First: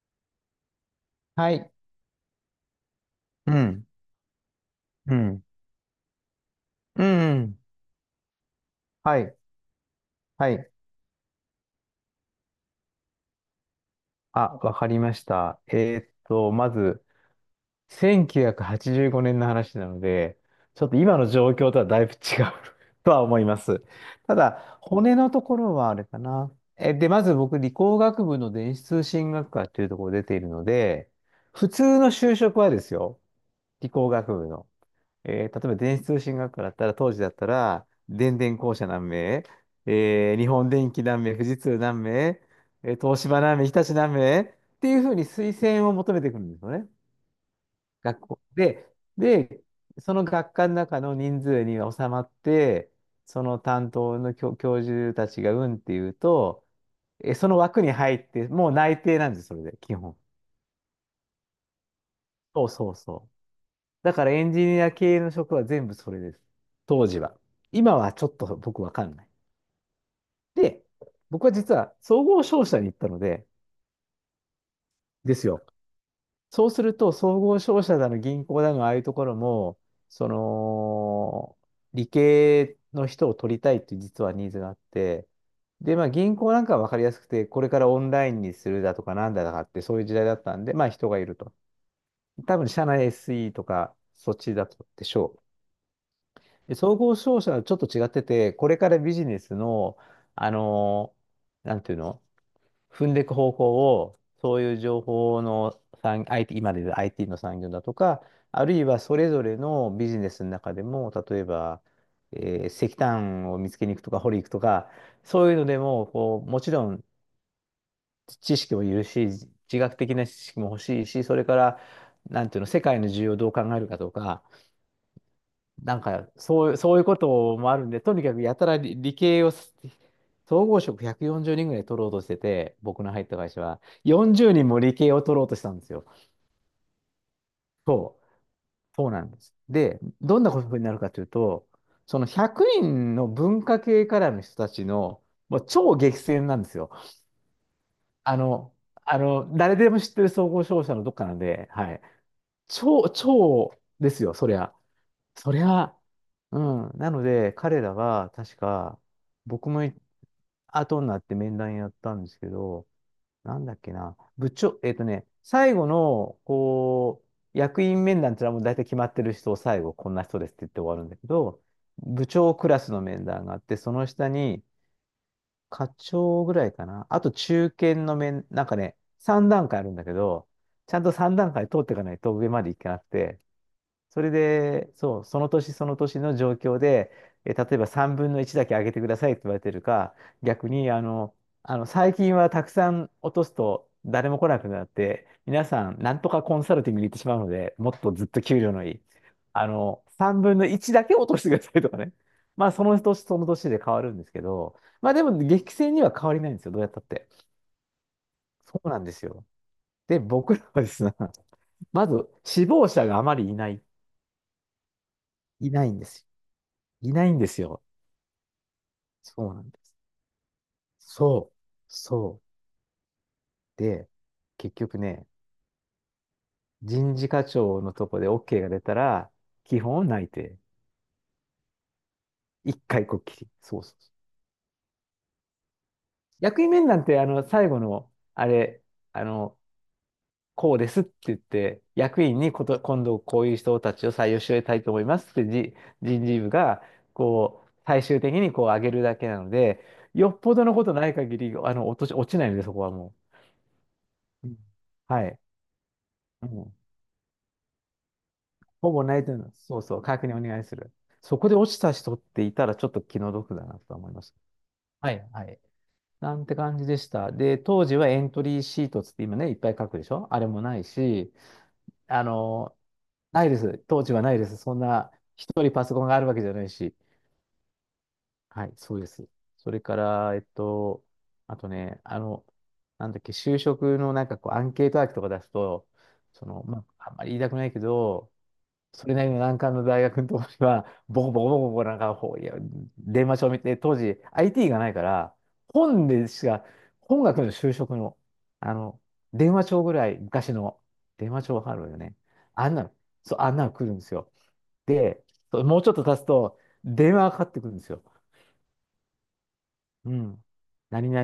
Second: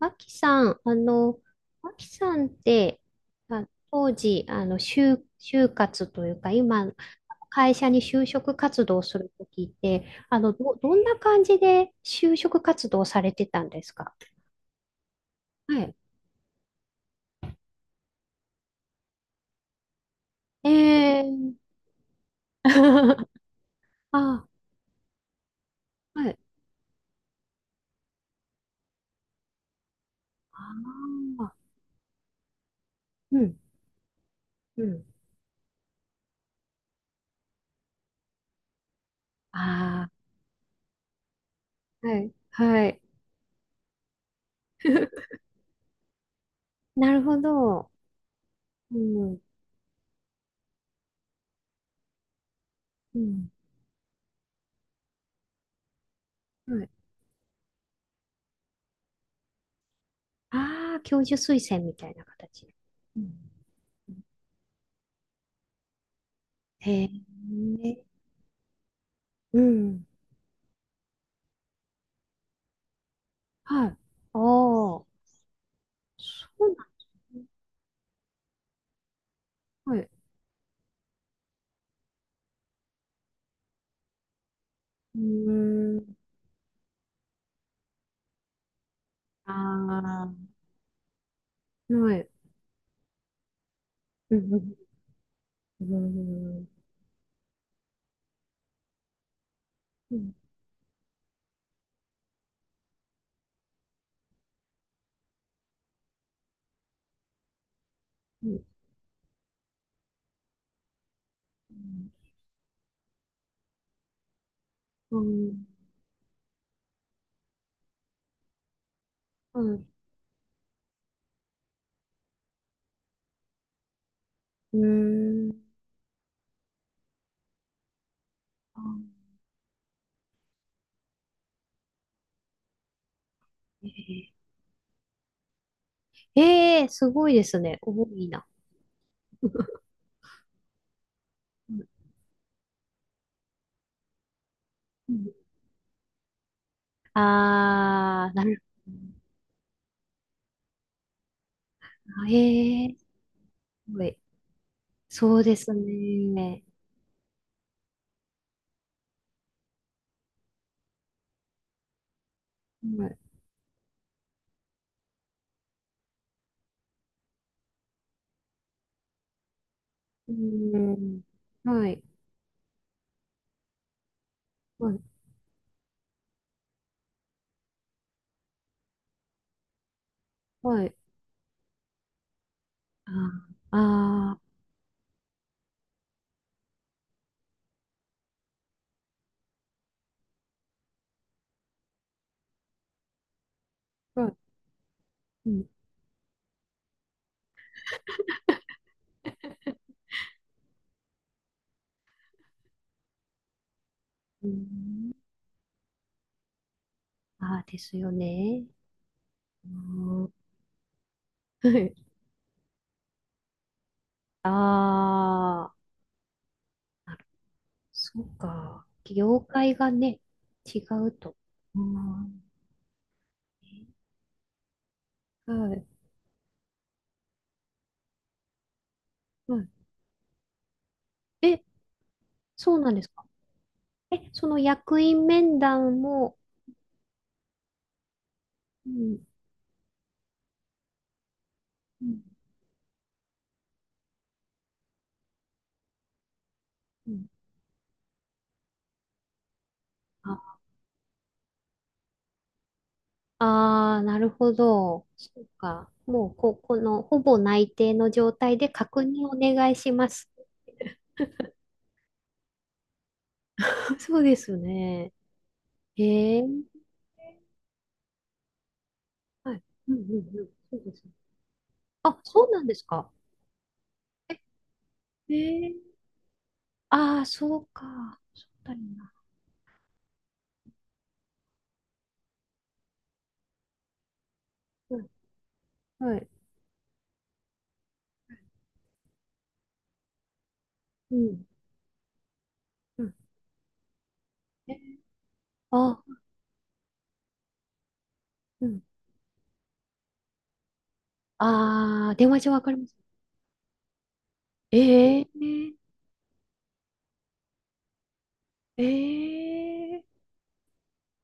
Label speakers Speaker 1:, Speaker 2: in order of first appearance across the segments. Speaker 1: あきさん、
Speaker 2: はい。
Speaker 1: あきさんって、
Speaker 2: う
Speaker 1: あ、
Speaker 2: ん、
Speaker 1: 当時、あの、
Speaker 2: う
Speaker 1: 就、
Speaker 2: ん、
Speaker 1: 就活というか、今、
Speaker 2: うん。
Speaker 1: 会社に就職活動す
Speaker 2: は
Speaker 1: る
Speaker 2: い、
Speaker 1: ときって、
Speaker 2: はい。
Speaker 1: どんな感じで就職活動されてたんですか？
Speaker 2: あ、わかりました。
Speaker 1: はい。
Speaker 2: まず、1985年の話なので、
Speaker 1: え
Speaker 2: ちょっと今の状
Speaker 1: ー、
Speaker 2: 況とはだいぶ違う とは 思います。た
Speaker 1: あ、
Speaker 2: だ、骨のところはあれか
Speaker 1: はい。
Speaker 2: な。で、まず僕、理工学部の電子通信学科というところ出ている
Speaker 1: あ
Speaker 2: ので、
Speaker 1: あ、
Speaker 2: 普通の就職はですよ。
Speaker 1: うん、
Speaker 2: 理工学部の。
Speaker 1: うん。
Speaker 2: 例えば電子通信学科だったら、当時だったら、電電公社何名、
Speaker 1: あ
Speaker 2: 日本電機何名、富士通何
Speaker 1: あ、はい、
Speaker 2: 名、
Speaker 1: はい。
Speaker 2: 東芝何名、日立何名っていうふうに 推薦を求めていくるんですよね。
Speaker 1: なるほど。
Speaker 2: 学校で、
Speaker 1: うん、
Speaker 2: で、その学科の中の人数に収まって、
Speaker 1: う
Speaker 2: そ
Speaker 1: ん、
Speaker 2: の担当の教授たちがうんっていうと、
Speaker 1: はい。
Speaker 2: その枠に入って、もう内定なんです、それで、基本。
Speaker 1: ああ、教授推薦みたいな
Speaker 2: そ
Speaker 1: 形。
Speaker 2: うそう
Speaker 1: う
Speaker 2: そう。
Speaker 1: ん。
Speaker 2: だからエンジニア系の職は全部それです。
Speaker 1: へ
Speaker 2: 当
Speaker 1: え、
Speaker 2: 時は。今はちょっと僕わかんない。
Speaker 1: うん。
Speaker 2: で、僕は実は総合商社に行ったので、
Speaker 1: はい。ああ、そ
Speaker 2: ですよ。そ
Speaker 1: う
Speaker 2: うす
Speaker 1: な
Speaker 2: ると、総合商社だの銀行だの、ああいうところも、
Speaker 1: の、はい。
Speaker 2: その、理系の人を取りたいっていう実はニーズがあっ
Speaker 1: う
Speaker 2: て、で、
Speaker 1: ー
Speaker 2: まあ
Speaker 1: ん。
Speaker 2: 銀行なんかはわかりやすくて、これからオンラインにするだとかなんだとかって、そういう時代
Speaker 1: あ
Speaker 2: だったんで、まあ人がいると。
Speaker 1: あ、はい。
Speaker 2: 多分社内 SE とか、そっ
Speaker 1: うん、
Speaker 2: ち
Speaker 1: う
Speaker 2: だっ
Speaker 1: ん、
Speaker 2: たでしょう。
Speaker 1: うん、
Speaker 2: で総合商社はちょっと違ってて、これからビジネスの、
Speaker 1: うん、
Speaker 2: あのなんていうの、踏んでいく方向を、そういう情報の産、IT、今で言う IT の産業だとか、
Speaker 1: うん、
Speaker 2: あるいはそれぞれのビジネスの中でも、例えば、え石炭を見つけに行くとか、掘り行くとか、
Speaker 1: う
Speaker 2: そういうの
Speaker 1: ん、
Speaker 2: でも、こう、もちろん知識もいるし、自
Speaker 1: うん、うん。
Speaker 2: 学的な知識も欲しいし、それから、なんていうの、世界の需要をどう考えるかとか、
Speaker 1: うん。うん。
Speaker 2: なんか、そう、そういうこともあるんで、とにかくやたら
Speaker 1: あ
Speaker 2: 理系を総合職140人ぐらい取ろうとしてて、僕の入った会社は、
Speaker 1: ー、え
Speaker 2: 40人も理系を取ろうとしたんですよ。
Speaker 1: え、すごいですね。多いな。
Speaker 2: そうなんです。で、どんなことになるかというと、
Speaker 1: うん。
Speaker 2: その100人の文化系からの人たち
Speaker 1: う
Speaker 2: の、
Speaker 1: ん。
Speaker 2: もう超激戦なんですよ。
Speaker 1: ああ、
Speaker 2: あ
Speaker 1: なる
Speaker 2: の、
Speaker 1: ほ
Speaker 2: あ
Speaker 1: ど。
Speaker 2: の、誰でも知ってる総合商社のどっかなんで、はい。
Speaker 1: あ、ええ、
Speaker 2: 超、超
Speaker 1: すご
Speaker 2: で
Speaker 1: い。
Speaker 2: すよ、そりゃ。
Speaker 1: そう
Speaker 2: そ
Speaker 1: で
Speaker 2: り
Speaker 1: す
Speaker 2: ゃ、う
Speaker 1: ね。
Speaker 2: ん。なので、彼らは、確か、僕もい後になって面談やったんですけど、
Speaker 1: はい。
Speaker 2: なんだっけな、部長、最後の、こう、役員面談ってのはもう大体決まってる人を最後、こんな
Speaker 1: う
Speaker 2: 人ですって言って終わるんだ
Speaker 1: ん、
Speaker 2: けど、
Speaker 1: はい。
Speaker 2: 部長クラスの面談があって、その下に
Speaker 1: はい。
Speaker 2: 課長ぐらいかな、あと中堅の面、なんかね、3段階あるんだけど、
Speaker 1: は
Speaker 2: ち
Speaker 1: い。
Speaker 2: ゃんと3段階通っていかないと上までいけなくて、
Speaker 1: ああ、
Speaker 2: それ
Speaker 1: ああ。
Speaker 2: で、そう、その年その年の状況で、例えば3分の1だけ上げてくださいって言われてるか、逆に、あの、最近はたくさん落とすと
Speaker 1: う
Speaker 2: 誰
Speaker 1: ん。
Speaker 2: も来なくなって、
Speaker 1: う
Speaker 2: 皆
Speaker 1: ん。
Speaker 2: さん、なんとかコンサルティングに行ってしまうので、もっとずっと給料のいい。あの、3分の1だけ落としてくださいとかね。まあ、その年その年で変わるんですけ
Speaker 1: う
Speaker 2: ど、ま
Speaker 1: ん。
Speaker 2: あ、でも、激戦には変わりないんですよ、どうやったって。
Speaker 1: ああ、ですよね。
Speaker 2: そうなんですよ。
Speaker 1: う
Speaker 2: で、
Speaker 1: ん。
Speaker 2: 僕らはですね、ま ず、死亡者があまりいない、
Speaker 1: あー
Speaker 2: い
Speaker 1: あ、
Speaker 2: ないんですよ。いないんですよ。
Speaker 1: そうか。業
Speaker 2: そうなん
Speaker 1: 界
Speaker 2: で
Speaker 1: が
Speaker 2: す。
Speaker 1: ね、違うと。
Speaker 2: そう、
Speaker 1: うん。は
Speaker 2: そう。で、結局ね、
Speaker 1: い。
Speaker 2: 人事課長のとこで OK が出たら、
Speaker 1: はい。
Speaker 2: 基本内定。
Speaker 1: え、そ
Speaker 2: 一
Speaker 1: うなんで
Speaker 2: 回
Speaker 1: す
Speaker 2: こっ
Speaker 1: か？
Speaker 2: きり。そうそうそう。
Speaker 1: え、その役員面談も、
Speaker 2: 役員面談って、あの、最後の、あれ、
Speaker 1: う
Speaker 2: あ
Speaker 1: ん。
Speaker 2: の、こうですって言って、
Speaker 1: うん。
Speaker 2: 役員にこと、今度こういう人たちを採用してたいと思いますってじ、人事部が、
Speaker 1: うん。
Speaker 2: こう、最終的にこう上げるだけなので、よっぽどのことない限り、あの、落とし、落ちないので、そこはも
Speaker 1: ああー、なる
Speaker 2: う。う
Speaker 1: ほ
Speaker 2: ん
Speaker 1: ど。
Speaker 2: は
Speaker 1: そ
Speaker 2: い。
Speaker 1: うか。もう、
Speaker 2: うん
Speaker 1: この、ほぼ内定の状態で
Speaker 2: ほ
Speaker 1: 確
Speaker 2: ぼない
Speaker 1: 認お
Speaker 2: といます。
Speaker 1: 願い
Speaker 2: そう
Speaker 1: し
Speaker 2: そう、
Speaker 1: ま
Speaker 2: 確
Speaker 1: す。
Speaker 2: 認お願いする。そこで落ちた人っていたらちょっと気の毒だなと 思い
Speaker 1: そ
Speaker 2: ま
Speaker 1: う
Speaker 2: し
Speaker 1: で
Speaker 2: た。
Speaker 1: す
Speaker 2: は
Speaker 1: ね。
Speaker 2: い、はい。な
Speaker 1: へえ。
Speaker 2: んて感じでした。で、当時はエントリーシートつって今ね、い
Speaker 1: は
Speaker 2: っ
Speaker 1: い。
Speaker 2: ぱい書
Speaker 1: うん、う
Speaker 2: くで
Speaker 1: ん、
Speaker 2: しょあ
Speaker 1: う
Speaker 2: れ
Speaker 1: ん。
Speaker 2: も
Speaker 1: そ
Speaker 2: な
Speaker 1: う
Speaker 2: い
Speaker 1: ですね。
Speaker 2: し、
Speaker 1: あ、
Speaker 2: あ
Speaker 1: そうなんで
Speaker 2: の、
Speaker 1: すか？
Speaker 2: ないです。当時はな
Speaker 1: え、
Speaker 2: いです。そんな、
Speaker 1: え
Speaker 2: 一人
Speaker 1: ー、
Speaker 2: パソコンがあるわけじゃないし。
Speaker 1: ああ、そうか。そう
Speaker 2: は
Speaker 1: だ
Speaker 2: い、
Speaker 1: よ
Speaker 2: そうで
Speaker 1: な。
Speaker 2: す。それから、えっと、あとね、あの、なんだっけ、就職のなんかこう、アンケート
Speaker 1: う
Speaker 2: ワー
Speaker 1: ん、
Speaker 2: クとか出すと、
Speaker 1: はい。
Speaker 2: その、まあ、あんまり言いたくないけど、それなりの難関の大学のところには、
Speaker 1: う
Speaker 2: ボコボ
Speaker 1: ん、
Speaker 2: コボコボコなんか、ほういや、
Speaker 1: うん。
Speaker 2: 電話帳見て、当時 IT が
Speaker 1: え、
Speaker 2: ないから、
Speaker 1: あ、
Speaker 2: 本でしか、本学の就職の、
Speaker 1: う
Speaker 2: あ
Speaker 1: ん。
Speaker 2: の、電話帳ぐらい、昔の電話帳わかるよ
Speaker 1: ああ、
Speaker 2: ね。
Speaker 1: 電話帳わ
Speaker 2: あ
Speaker 1: か
Speaker 2: ん
Speaker 1: り
Speaker 2: な
Speaker 1: ま
Speaker 2: の、
Speaker 1: す。
Speaker 2: そう、あんなの来るんですよ。
Speaker 1: え
Speaker 2: で、
Speaker 1: え
Speaker 2: そう
Speaker 1: ー、
Speaker 2: もうちょっと経つと、電話がかかってくるんですよ。
Speaker 1: ええ
Speaker 2: うん。何々、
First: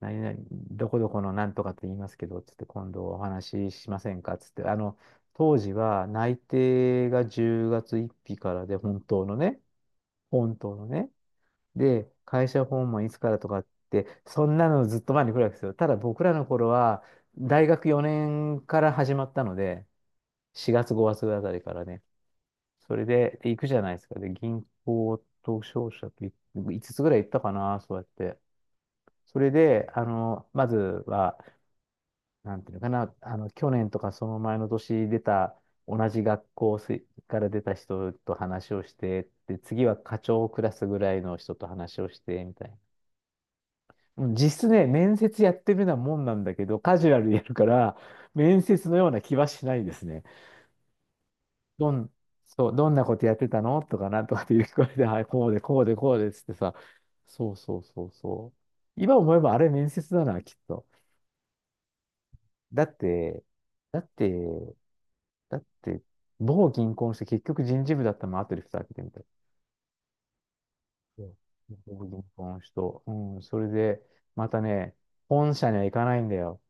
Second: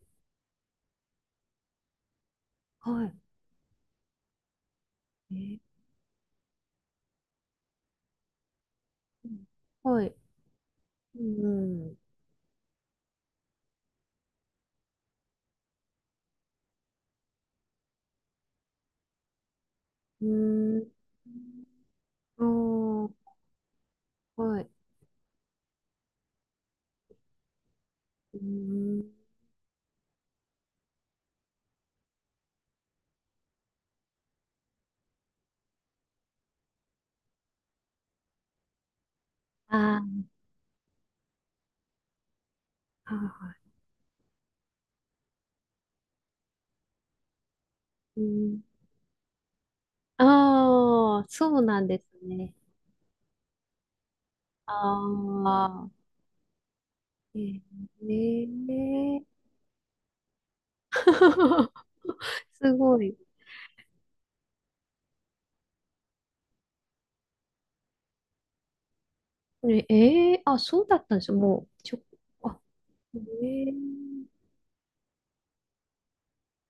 Speaker 2: 何々、どこどこのなんとかって言いますけど、つって
Speaker 1: ー、
Speaker 2: 今
Speaker 1: は
Speaker 2: 度
Speaker 1: い。
Speaker 2: お話ししませんかつって、あの、
Speaker 1: え
Speaker 2: 当
Speaker 1: ー、
Speaker 2: 時は内定が10月1日からで、本当
Speaker 1: う
Speaker 2: の
Speaker 1: ん。
Speaker 2: ね、
Speaker 1: はい。
Speaker 2: 本当のね。
Speaker 1: うん。
Speaker 2: で、会社訪問いつからとかって、そんなのずっと前に来るわけですよ。ただ僕らの頃は、大学4年から始まったので、
Speaker 1: うー
Speaker 2: 4
Speaker 1: ん。
Speaker 2: 月5月あたりからね。
Speaker 1: あ
Speaker 2: それ
Speaker 1: あ、
Speaker 2: で、で行くじゃないですか。で、
Speaker 1: は
Speaker 2: 銀
Speaker 1: い。
Speaker 2: 行と商社と5つぐらい行ったかな、そうやっ
Speaker 1: う
Speaker 2: て。
Speaker 1: ーん。
Speaker 2: それで、あの、まずは、なんていうのかな、あの、去年とかその前の年出た、同じ学校から出た人と話をして、で、次は課
Speaker 1: あ
Speaker 2: 長クラスぐらいの人と話をして、みたいな。
Speaker 1: あ、はいは
Speaker 2: うん実質ね、面接やってるようなもんなんだけど、カジュアルでやるから、
Speaker 1: い。う
Speaker 2: 面
Speaker 1: ん。
Speaker 2: 接のような気はしないですね。
Speaker 1: ああ、そうなん
Speaker 2: ど
Speaker 1: です
Speaker 2: ん、
Speaker 1: ね。
Speaker 2: そう、どんなことやってたのとかなんとかっていう声
Speaker 1: あ
Speaker 2: で、はい、こうで、こう
Speaker 1: あ。
Speaker 2: で、こうでっつってさ、そうそ
Speaker 1: え
Speaker 2: うそうそう。今
Speaker 1: え。
Speaker 2: 思えばあれ面接だな、きっと。
Speaker 1: ーす
Speaker 2: だっ
Speaker 1: ごい。
Speaker 2: て、だって、だって、某銀行の人、結局人事部だったのも後で蓋開けてみたら。
Speaker 1: ねえー、あ、そうだったんで
Speaker 2: そ
Speaker 1: すよ。
Speaker 2: う
Speaker 1: もう、ちょ、
Speaker 2: 某銀行の
Speaker 1: あ、
Speaker 2: 人。う
Speaker 1: え
Speaker 2: ん、それ
Speaker 1: ー、
Speaker 2: で、またね、本社には行かないんだよ。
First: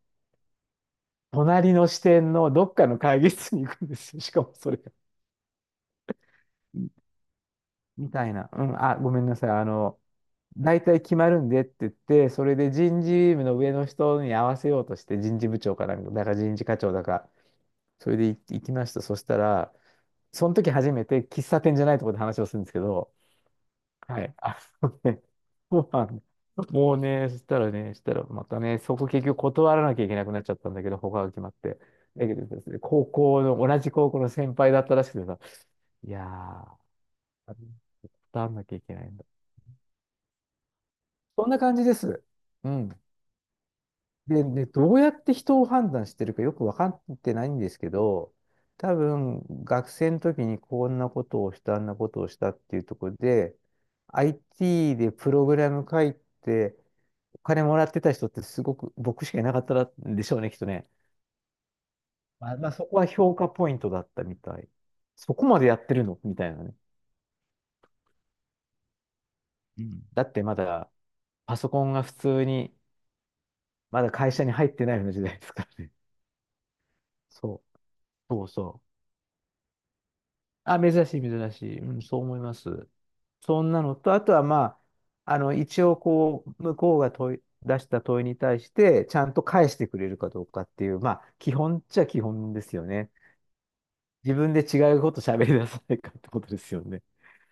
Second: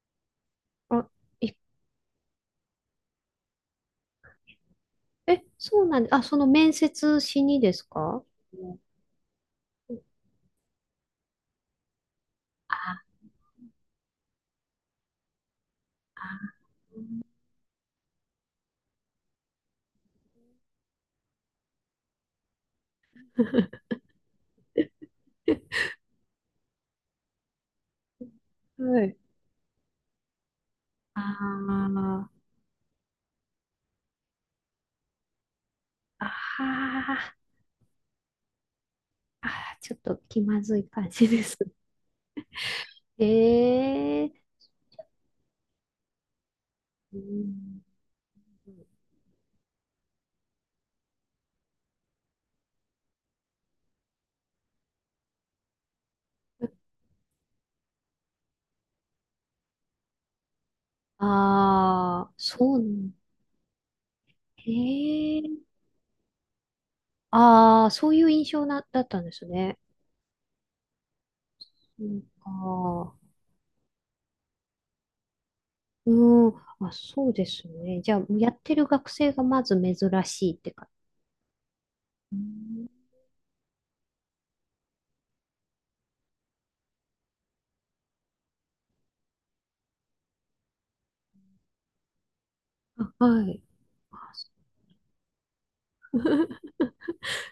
Speaker 1: あ、い
Speaker 2: 隣の支店のどっかの会議室に行くんですよ。しかもそれが。
Speaker 1: え、そうなんで、あ、その面接しにです
Speaker 2: み
Speaker 1: か？
Speaker 2: たいな。う
Speaker 1: うん。
Speaker 2: ん、あ、ごめんなさい。あの、大体決まるんでって言って、それで人
Speaker 1: あ
Speaker 2: 事部の上の人に合わせようとして、人事部長かなんか、だ
Speaker 1: あ、
Speaker 2: から人事課長だか、それで行きました。そしたら、その時初めて喫茶店じゃないところで話をするんですけど、はい。あのね、そうなんだもうね、そしたらまたね、そ
Speaker 1: は
Speaker 2: こ
Speaker 1: い。
Speaker 2: 結局断らなきゃいけなくなっちゃったんだけど、他
Speaker 1: あ
Speaker 2: が決まって。だ
Speaker 1: あ、
Speaker 2: けどですね、高校の、同じ高校の先輩だったらしくてさ、い
Speaker 1: あ
Speaker 2: や
Speaker 1: あ、
Speaker 2: ー、断らなきゃいけないんだ。
Speaker 1: あー、ちょっと気まずい感じで
Speaker 2: そんな
Speaker 1: す。
Speaker 2: 感じです。うん。
Speaker 1: え
Speaker 2: で、
Speaker 1: え
Speaker 2: で、どうやって人を判断してるかよく分かっ
Speaker 1: ー、う
Speaker 2: てないんです
Speaker 1: ん。
Speaker 2: けど、多分、学生の時にこんなことをした、あんなことをしたっていうところで、IT でプログラム書いて、金もらってた人ってすごく僕しかいなかったんでしょうね、きっとね。
Speaker 1: ああ、
Speaker 2: まあ、
Speaker 1: そうな
Speaker 2: そこは
Speaker 1: ん、
Speaker 2: 評価ポイントだったみたい。そ
Speaker 1: え
Speaker 2: こまで
Speaker 1: え。
Speaker 2: やってるのみたいなね。
Speaker 1: ああ、そういう印象な、だったんですね。
Speaker 2: うん。だってまだパソコンが
Speaker 1: う
Speaker 2: 普通
Speaker 1: ん、
Speaker 2: に、
Speaker 1: ああ、
Speaker 2: まだ会社に入ってないような時代ですからね。
Speaker 1: うん、あ、そうで
Speaker 2: そ
Speaker 1: す
Speaker 2: う、
Speaker 1: ね。じゃあ、
Speaker 2: そう
Speaker 1: やって
Speaker 2: そう。
Speaker 1: る学生がまず珍しいって
Speaker 2: あ、
Speaker 1: か。
Speaker 2: 珍しい、珍しい。うん、そう
Speaker 1: う
Speaker 2: 思います。
Speaker 1: ん。
Speaker 2: そんなのと、あとはまあ、一応こう、向こうが出した問いに対して、ちゃんと返してくれるかどうかっていう、まあ、基本っちゃ基本ですよね。
Speaker 1: あ、はい。あ、
Speaker 2: 自分で違うこと喋り出さないかってことですよね。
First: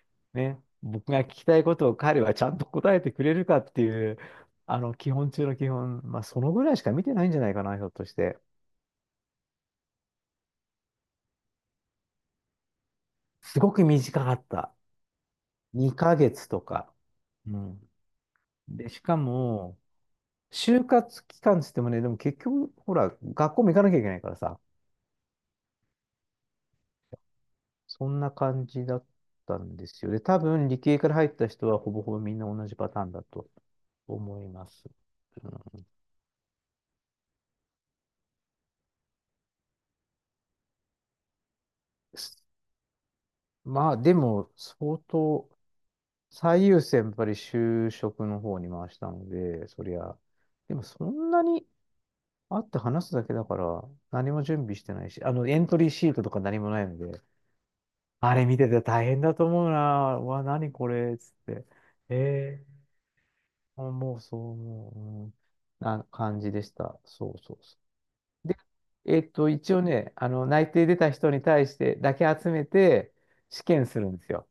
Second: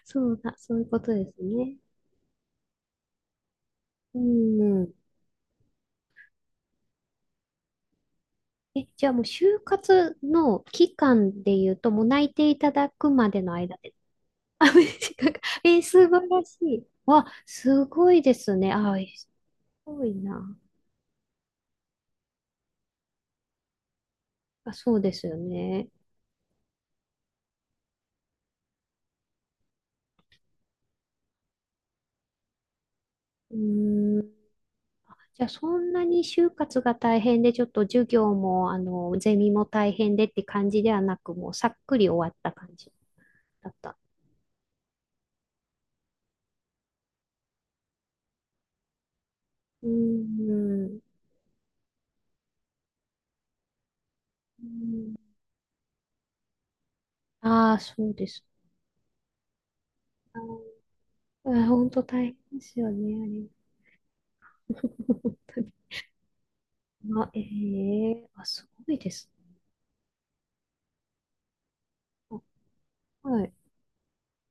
Speaker 1: そうだ、
Speaker 2: ね。
Speaker 1: そういうこ
Speaker 2: 僕
Speaker 1: と
Speaker 2: が
Speaker 1: で
Speaker 2: 聞
Speaker 1: す
Speaker 2: きたいこ
Speaker 1: ね。
Speaker 2: とを彼はちゃんと答えてくれるかっていう、
Speaker 1: うん。
Speaker 2: 基本中の基本、まあ、そのぐらいしか見てないんじゃないかな、ひょっとして。
Speaker 1: え、じゃあもう就活の期間で言うと、もう内定いただくまでの
Speaker 2: すご
Speaker 1: 間
Speaker 2: く
Speaker 1: で。
Speaker 2: 短かっ
Speaker 1: あ、
Speaker 2: た。
Speaker 1: 短く。え、素
Speaker 2: 2
Speaker 1: 晴
Speaker 2: ヶ
Speaker 1: ら
Speaker 2: 月
Speaker 1: し
Speaker 2: と
Speaker 1: い。
Speaker 2: か。
Speaker 1: わ、
Speaker 2: う
Speaker 1: す
Speaker 2: ん。
Speaker 1: ごいですね。
Speaker 2: で、
Speaker 1: あ、
Speaker 2: しか
Speaker 1: す
Speaker 2: も、
Speaker 1: ごいな。
Speaker 2: 就活期間つってもね、でも結局、ほら、学校も行かなきゃいけないからさ、
Speaker 1: あ、そうですよね。
Speaker 2: そんな感じだったんですよ。で、多分、理系から入った人はほぼほぼみんな同じパターンだと
Speaker 1: うーん。
Speaker 2: 思います。
Speaker 1: じゃ
Speaker 2: う
Speaker 1: あ、そ
Speaker 2: ん
Speaker 1: んなに就活が大変で、ちょっと授業も、ゼミも大変でって感じではなく、もうさっくり終わった感じだっ
Speaker 2: まあ
Speaker 1: た。
Speaker 2: でも、相当、最優先やっぱり就職の方に回したので、そ
Speaker 1: う
Speaker 2: りゃ、
Speaker 1: ー
Speaker 2: でもそ
Speaker 1: ん。
Speaker 2: んなに会って話すだけだから、何も準備してないし、エントリーシートとか何もないので、
Speaker 1: ああー、そうで
Speaker 2: あ
Speaker 1: す。
Speaker 2: れ見てて大変だと思うな、うわ、何
Speaker 1: あ
Speaker 2: これ、つって、
Speaker 1: ー、本当大変で
Speaker 2: え
Speaker 1: すよね、あれ。
Speaker 2: あもうそう
Speaker 1: 本
Speaker 2: 思う、うん、
Speaker 1: 当に。
Speaker 2: な感じでした。
Speaker 1: あ、
Speaker 2: そう
Speaker 1: え
Speaker 2: そうそ
Speaker 1: え、あ、
Speaker 2: う。で、
Speaker 1: すごいです
Speaker 2: 一応ね、内定出た人に対してだけ
Speaker 1: ね。
Speaker 2: 集めて
Speaker 1: あ、はい。
Speaker 2: 試験するんですよ。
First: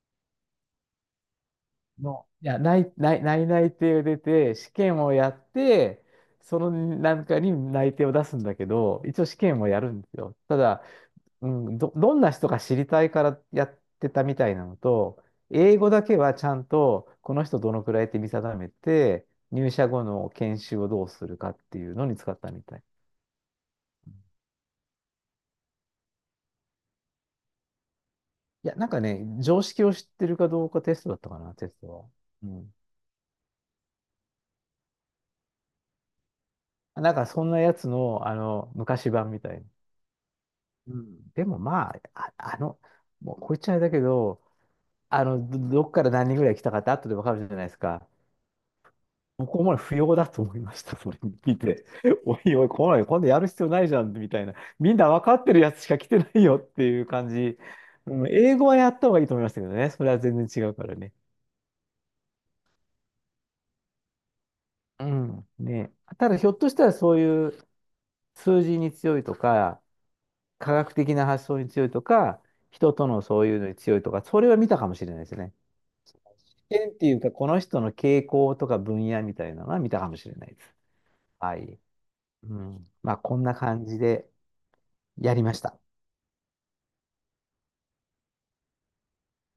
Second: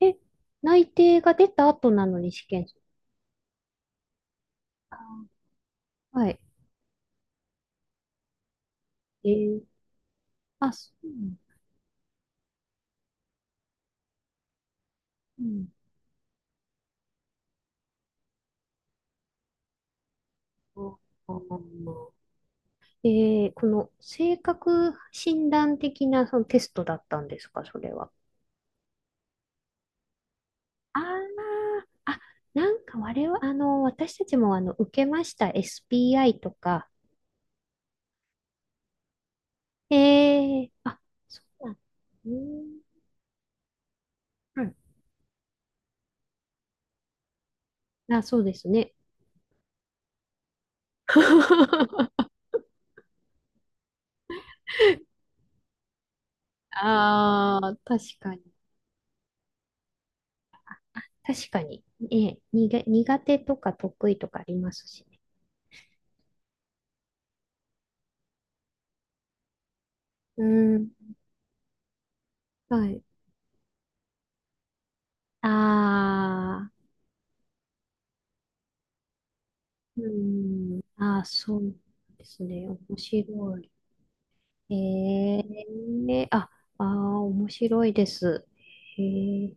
Speaker 1: え、内定が出た後なのに
Speaker 2: い
Speaker 1: 試
Speaker 2: や、
Speaker 1: 験？
Speaker 2: 内内定を出て、試
Speaker 1: あ、
Speaker 2: 験をやって、
Speaker 1: はい。
Speaker 2: そのなんかに内定を出すんだけど、一応
Speaker 1: え
Speaker 2: 試験
Speaker 1: え、
Speaker 2: をやるんですよ。た
Speaker 1: あ、
Speaker 2: だ、
Speaker 1: そう。
Speaker 2: うん、どんな人か知りたいからやってたみたいなのと、
Speaker 1: うん。
Speaker 2: 英語だけはちゃんと、この人どのくらいって見定めて、入社後の研修
Speaker 1: あ
Speaker 2: をどうす
Speaker 1: あ。
Speaker 2: るかっていうのに使ったみたい。
Speaker 1: えー、この性格診断的なそのテストだったんですか、それは？
Speaker 2: いや、なんかね、常識を知ってるかどうかテストだったかな、テ
Speaker 1: あ
Speaker 2: ストは。
Speaker 1: あ、あ、
Speaker 2: う
Speaker 1: な
Speaker 2: ん。
Speaker 1: んか我々、私たちもあの受けました、SPI とか。
Speaker 2: なんかそんなやつの、昔版みたいな。
Speaker 1: えー、
Speaker 2: う
Speaker 1: あ、
Speaker 2: ん、
Speaker 1: そ
Speaker 2: でも
Speaker 1: うなん、
Speaker 2: まあ、
Speaker 1: うーん、
Speaker 2: もうこいつあれだけど、
Speaker 1: うん、
Speaker 2: どっから何人ぐらい来たかって後でわかるじゃないですか。
Speaker 1: あ、そうですね。
Speaker 2: 僕も不要だと思いました、それ見て。おいおい、来ない、今度やる必要ないじゃん、みたいな。みんな分かってるやつしか来てないよっていう感じ。
Speaker 1: ああ、確
Speaker 2: うん、
Speaker 1: かに。
Speaker 2: 英語はやった方がいいと思いましたけどね。それは全然違うからね。
Speaker 1: 確かに。ええ、苦手とか得意とかありますし
Speaker 2: う
Speaker 1: ね。
Speaker 2: ん、ね。ただ、ひょっとしたらそういう数字に強いとか、
Speaker 1: う
Speaker 2: 科
Speaker 1: ん。
Speaker 2: 学的な発想に強いとか、
Speaker 1: は
Speaker 2: 人
Speaker 1: い。
Speaker 2: とのそういうのに強いとか、それは見たかもしれないですね。
Speaker 1: あ、
Speaker 2: 見っていうか、この人の傾向とか分野みたいなのは見たか
Speaker 1: う
Speaker 2: もしれないです。
Speaker 1: ん。ああ、
Speaker 2: は
Speaker 1: そう
Speaker 2: い。
Speaker 1: です
Speaker 2: う
Speaker 1: ね。
Speaker 2: ん。
Speaker 1: 面
Speaker 2: まあ、こんな
Speaker 1: 白い。
Speaker 2: 感じで
Speaker 1: え
Speaker 2: やりました。
Speaker 1: え、あ、ああ、面白いです。へえ。